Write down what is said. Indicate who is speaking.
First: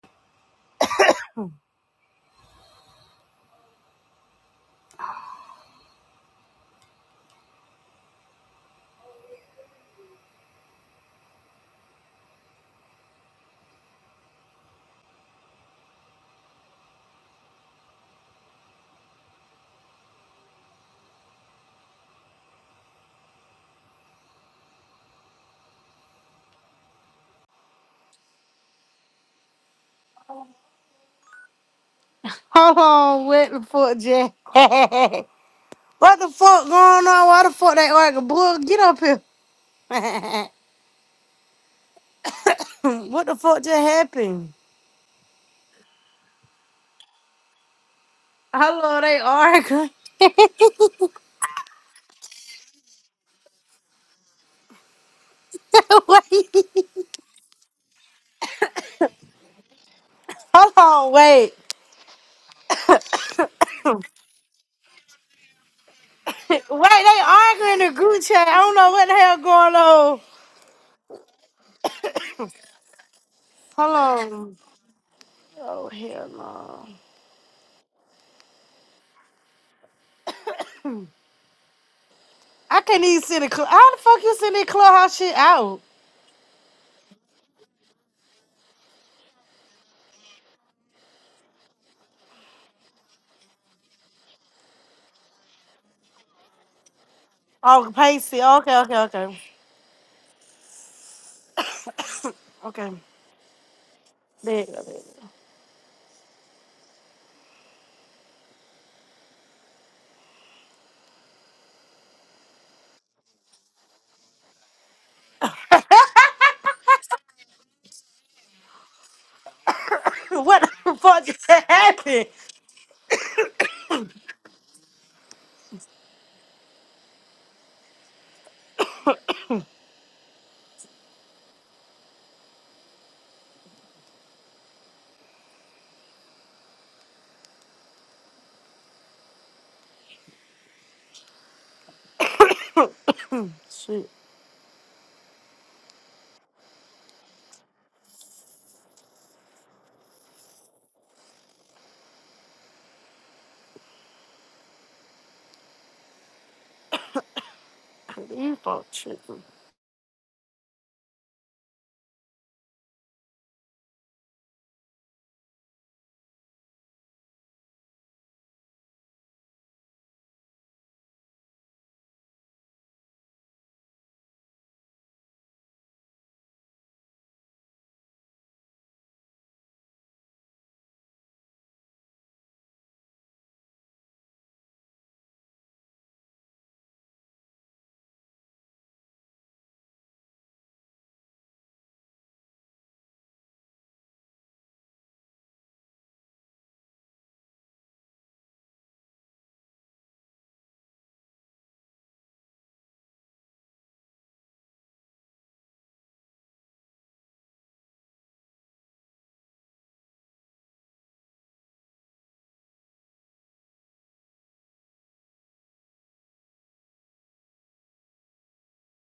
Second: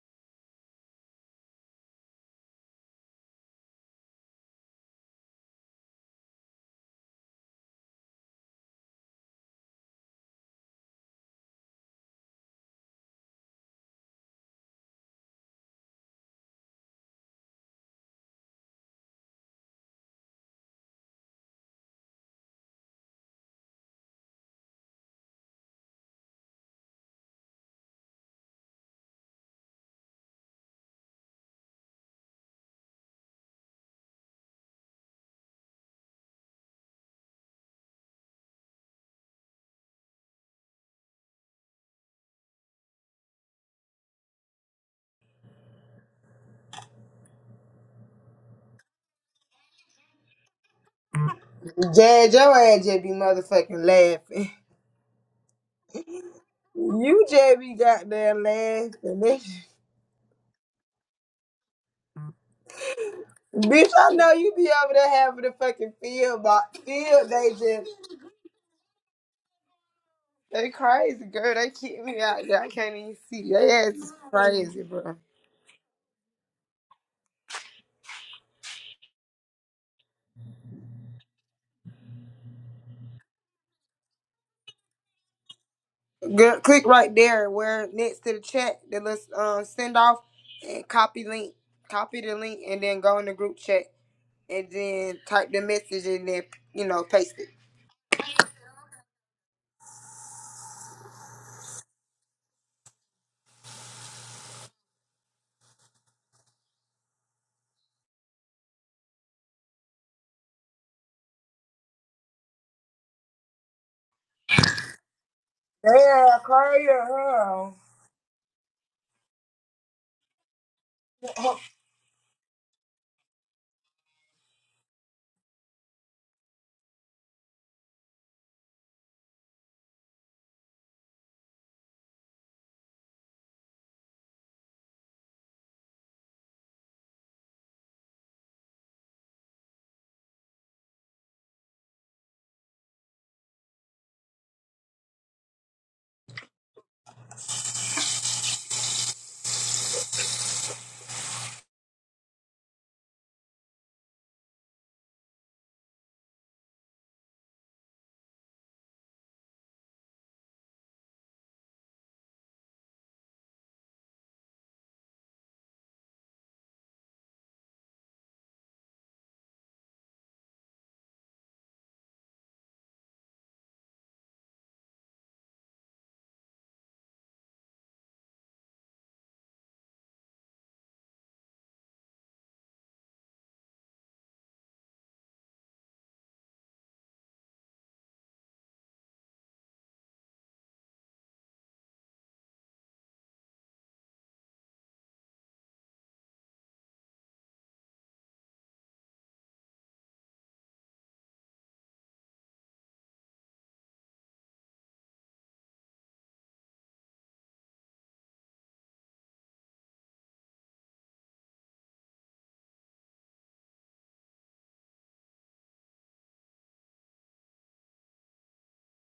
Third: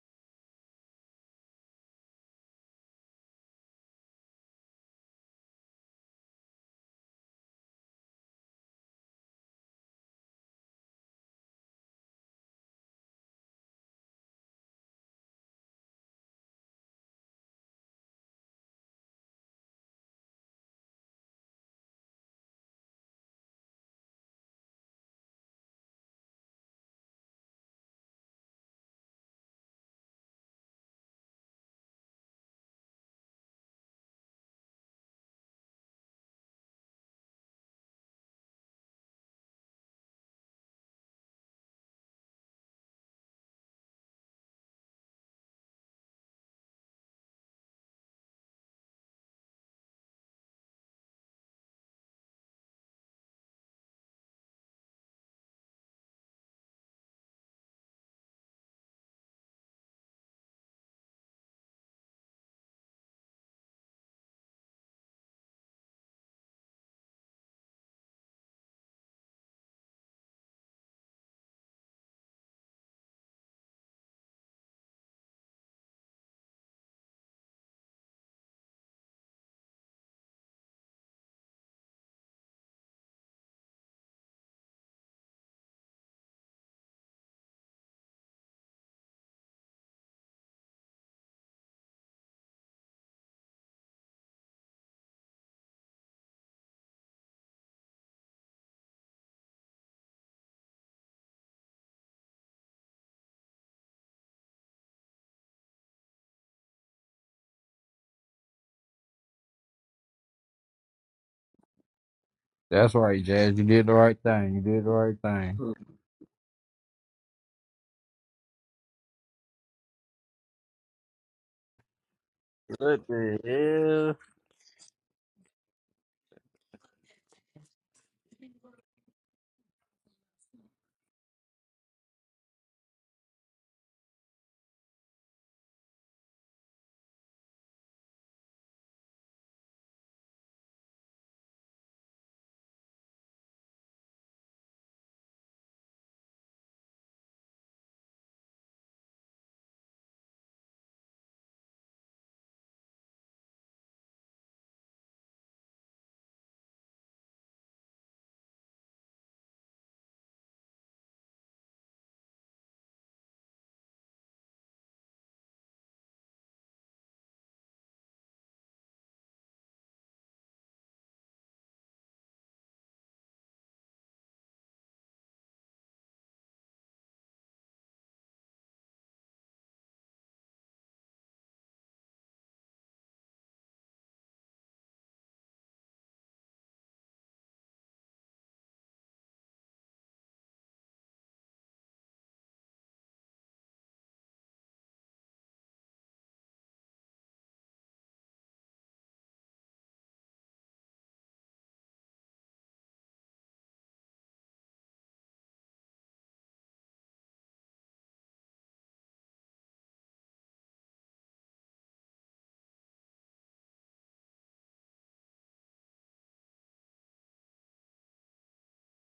Speaker 1: Hold on, what the fuck, Jack? what the fuck going on? Why the fuck they arguing? Boy, get up here. what the fuck just happened? Hello, they arguing.
Speaker 2: Jad, your ass just be motherfucking laughing.
Speaker 1: wait.
Speaker 2: You just be goddamn laughing. They-
Speaker 1: Hold on, wait.
Speaker 2: Bitch, I know you be over there having a fucking field,
Speaker 1: Wait,
Speaker 2: but
Speaker 1: they
Speaker 2: field they
Speaker 1: arguing in
Speaker 2: just
Speaker 1: the group chat. I don't know what the hell going on.
Speaker 2: they crazy, girl. They keep me out there. I can't even see. They ass is
Speaker 1: Hold on.
Speaker 2: crazy, bro.
Speaker 1: Oh, hell no. I can't even see the club. How the fuck you send that clubhouse shit out?
Speaker 2: Girl, click right there where next to the chat, the list um send off and copy link. Copy the link and then go in the group chat and then type the message and then you know paste it.
Speaker 1: Oh, pasty. Okay, okay, okay. okay. There you go.
Speaker 3: That's right, Jazz. You did the right thing. You did the right thing.
Speaker 2: Yeah, crazy,
Speaker 1: What the fuck just
Speaker 2: huh?
Speaker 1: happened? Shit, these folks, shit.